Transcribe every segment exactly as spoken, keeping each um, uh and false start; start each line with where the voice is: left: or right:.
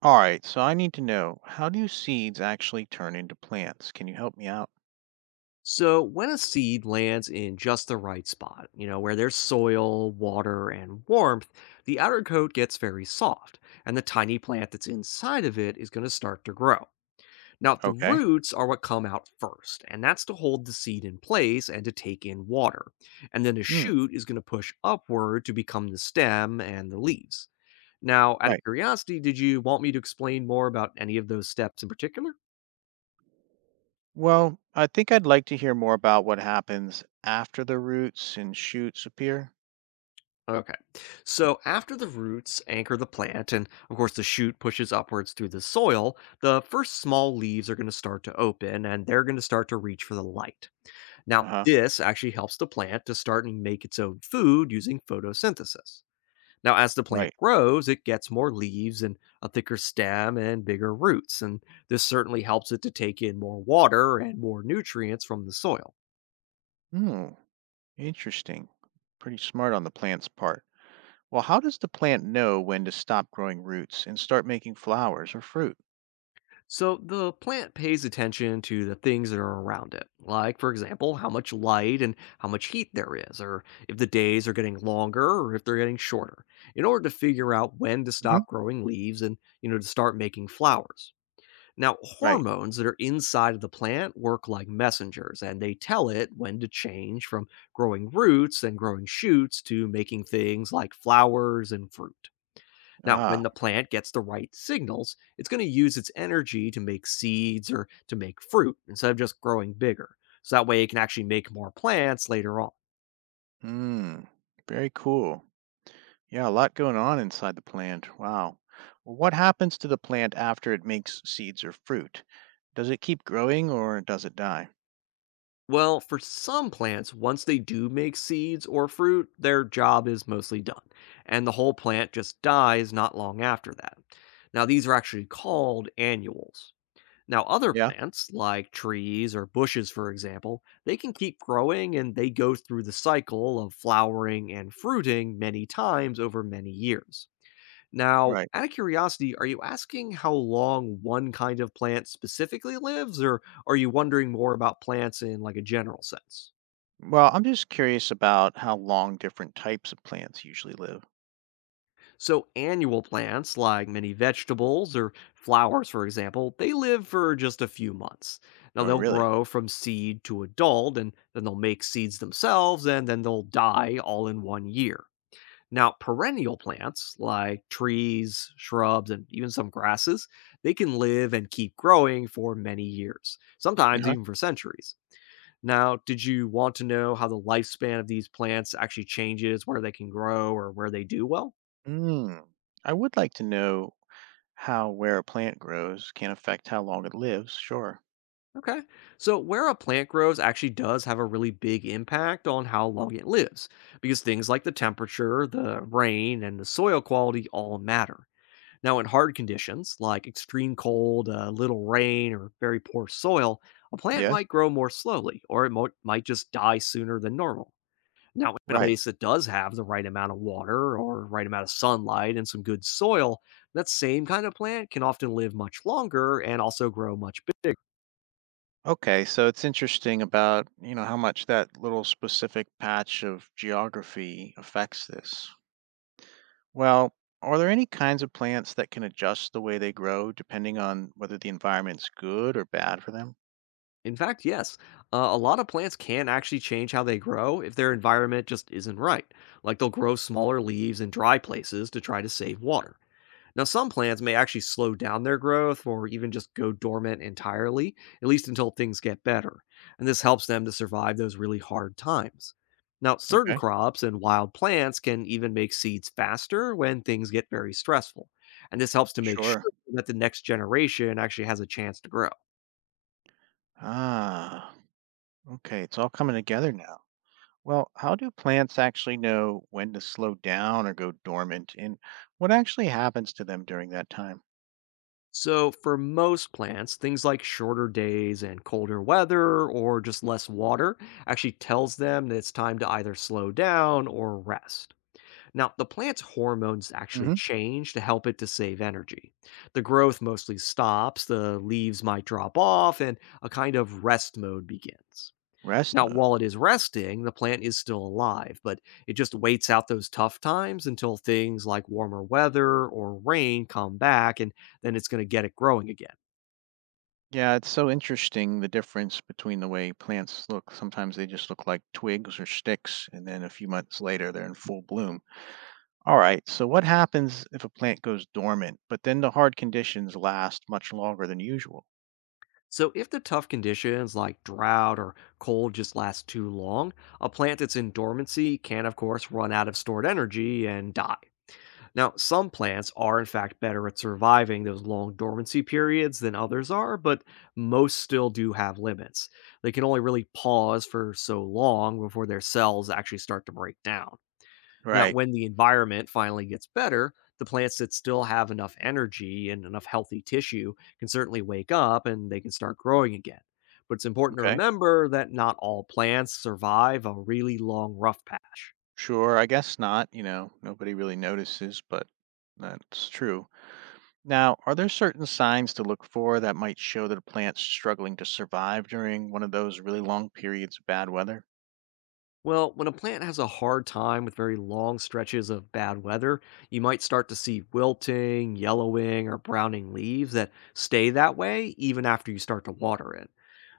right: All right, so I need to know, how do seeds actually turn into plants? Can you help me out?
left: So when a seed lands in just the right spot, you know, where there's soil, water, and warmth, the outer coat gets very soft, and the tiny plant that's inside of it is going to start to grow. Now, the
right: Okay.
left: roots are what come out first, and that's to hold the seed in place and to take in water. And then a
right: Hmm,
left: shoot is going to push upward to become the stem and the leaves. Now, out of
right: right.
left: curiosity, did you want me to explain more about any of those steps in particular?
right: Well, I think I'd like to hear more about what happens after the roots and shoots appear.
left: Okay. So after the roots anchor the plant, and of course the shoot pushes upwards through the soil, the first small leaves are going to start to open and they're going to start to reach for the light. Now,
right: Uh-huh.
left: this actually helps the plant to start and make its own food using photosynthesis. Now, as the plant
right: Right.
left: grows, it gets more leaves and a thicker stem and bigger roots, and this certainly helps it to take in more water and more nutrients from the soil.
right: Hmm, interesting. Pretty smart on the plant's part. Well, how does the plant know when to stop growing roots and start making flowers or fruit?
left: So the plant pays attention to the things that are around it, like, for example, how much light and how much heat there is, or if the days are getting longer or if they're getting shorter, in order to figure out when to
right: Hmm.
left: stop growing leaves and, you know, to start making flowers. Now,
right: Right.
left: hormones that are inside of the plant work like messengers, and they tell it when to change from growing roots and growing shoots to making things like flowers and fruit. Now,
right: Ah,
left: when the plant gets the right signals, it's going to use its energy to make seeds or to make fruit instead of just growing bigger. So that way it can actually make more plants later on.
right: hmm, very cool. Yeah, a lot going on inside the plant. Wow. Well, what happens to the plant after it makes seeds or fruit? Does it keep growing or does it die?
left: Well, for some plants, once they do make seeds or fruit, their job is mostly done, and the whole plant just dies not long after that. Now, these are actually called annuals. Now, other
right: Yeah,
left: plants, like trees or bushes, for example, they can keep growing and they go through the cycle of flowering and fruiting many times over many years. Now,
right: right.
left: out of curiosity, are you asking how long one kind of plant specifically lives, or are you wondering more about plants in like a general sense?
right: Well, I'm just curious about how long different types of plants usually live.
left: So, annual plants like many vegetables or flowers, for example, they live for just a few months. Now,
right: Oh,
left: they'll
right: really?
left: grow from seed to adult, and then they'll make seeds themselves, and then they'll die all in one year. Now, perennial plants like trees, shrubs, and even some grasses, they can live and keep growing for many years, sometimes
right: Uh-huh.
left: even for centuries. Now, did you want to know how the lifespan of these plants actually changes, where they can grow, or where they do well?
right: Mm. I would like to know how where a plant grows can affect how long it lives. Sure.
left: Okay. So, where a plant grows actually does have a really big impact on how long it lives, because things like the temperature, the rain, and the soil quality all matter. Now, in hard conditions like extreme cold, uh, little rain, or very poor soil, a plant
right: Yes.
left: might grow more slowly, or it mo- might just die sooner than normal. Now, in a
right: Right.
left: place that does have the right amount of water or right amount of sunlight and some good soil, that same kind of plant can often live much longer and also grow much bigger.
right: Okay, so it's interesting about, you know, how much that little specific patch of geography affects this. Well, are there any kinds of plants that can adjust the way they grow depending on whether the environment's good or bad for them?
left: In fact, yes, uh, a lot of plants can actually change how they grow if their environment just isn't right. Like they'll grow smaller leaves in dry places to try to save water. Now, some plants may actually slow down their growth or even just go dormant entirely, at least until things get better. And this helps them to survive those really hard times. Now, certain
right: Okay,
left: crops and wild plants can even make seeds faster when things get very stressful. And this helps to make
right: sure.
left: sure that the next generation actually has a chance to grow.
right: Ah, okay, it's all coming together now. Well, how do plants actually know when to slow down or go dormant, and what actually happens to them during that time?
left: So, for most plants, things like shorter days and colder weather or just less water actually tells them that it's time to either slow down or rest. Now, the plant's hormones actually
right: Hmm.
left: change to help it to save energy. The growth mostly stops, the leaves might drop off, and a kind of rest mode begins.
right: Rest
left: Now,
right: mode.
left: while it is resting, the plant is still alive, but it just waits out those tough times until things like warmer weather or rain come back, and then it's going to get it growing again.
right: Yeah, it's so interesting the difference between the way plants look. Sometimes they just look like twigs or sticks, and then a few months later, they're in full bloom. All right, so what happens if a plant goes dormant, but then the hard conditions last much longer than usual?
left: So, if the tough conditions like drought or cold just last too long, a plant that's in dormancy can, of course, run out of stored energy and die. Now, some plants are in fact better at surviving those long dormancy periods than others are, but most still do have limits. They can only really pause for so long before their cells actually start to break down. Now,
right: Right.
left: when the environment finally gets better, the plants that still have enough energy and enough healthy tissue can certainly wake up and they can start growing again. But it's important to
right: Okay.
left: remember that not all plants survive a really long rough patch.
right: Sure, I guess not. You know, nobody really notices, but that's true. Now, are there certain signs to look for that might show that a plant's struggling to survive during one of those really long periods of bad weather?
left: Well, when a plant has a hard time with very long stretches of bad weather, you might start to see wilting, yellowing, or browning leaves that stay that way even after you start to water it.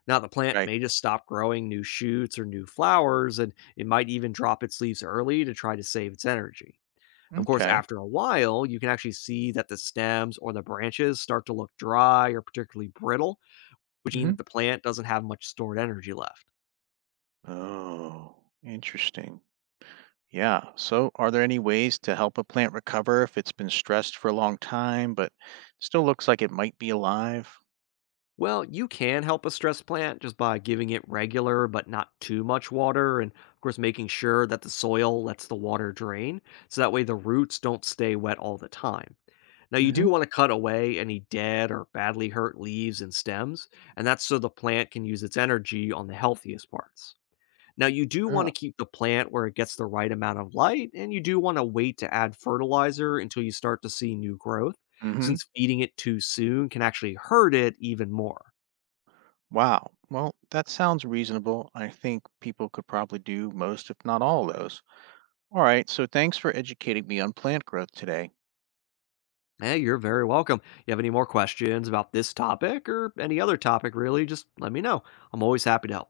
left: Now, the plant
right: Right.
left: may just stop growing new shoots or new flowers, and it might even drop its leaves early to try to save its energy. Of course,
right: Okay.
left: after a while, you can actually see that the stems or the branches start to look dry or particularly brittle, which means
right: Hmm.
left: that the plant doesn't have much stored energy left.
right: Oh, interesting. Yeah. So, are there any ways to help a plant recover if it's been stressed for a long time, but still looks like it might be alive?
left: Well, you can help a stressed plant just by giving it regular but not too much water, and of course, making sure that the soil lets the water drain so that way the roots don't stay wet all the time. Now, you
right: Hmm.
left: do want to cut away any dead or badly hurt leaves and stems, and that's so the plant can use its energy on the healthiest parts. Now, you do want to
right: Oh.
left: keep the plant where it gets the right amount of light, and you do want to wait to add fertilizer until you start to see new growth,
right: Mm-hmm.
left: since feeding it too soon can actually hurt it even more.
right: Wow. Well, that sounds reasonable. I think people could probably do most, if not all, of those. All right. So, thanks for educating me on plant growth today.
left: Hey, you're very welcome. You have any more questions about this topic or any other topic, really, just let me know. I'm always happy to help.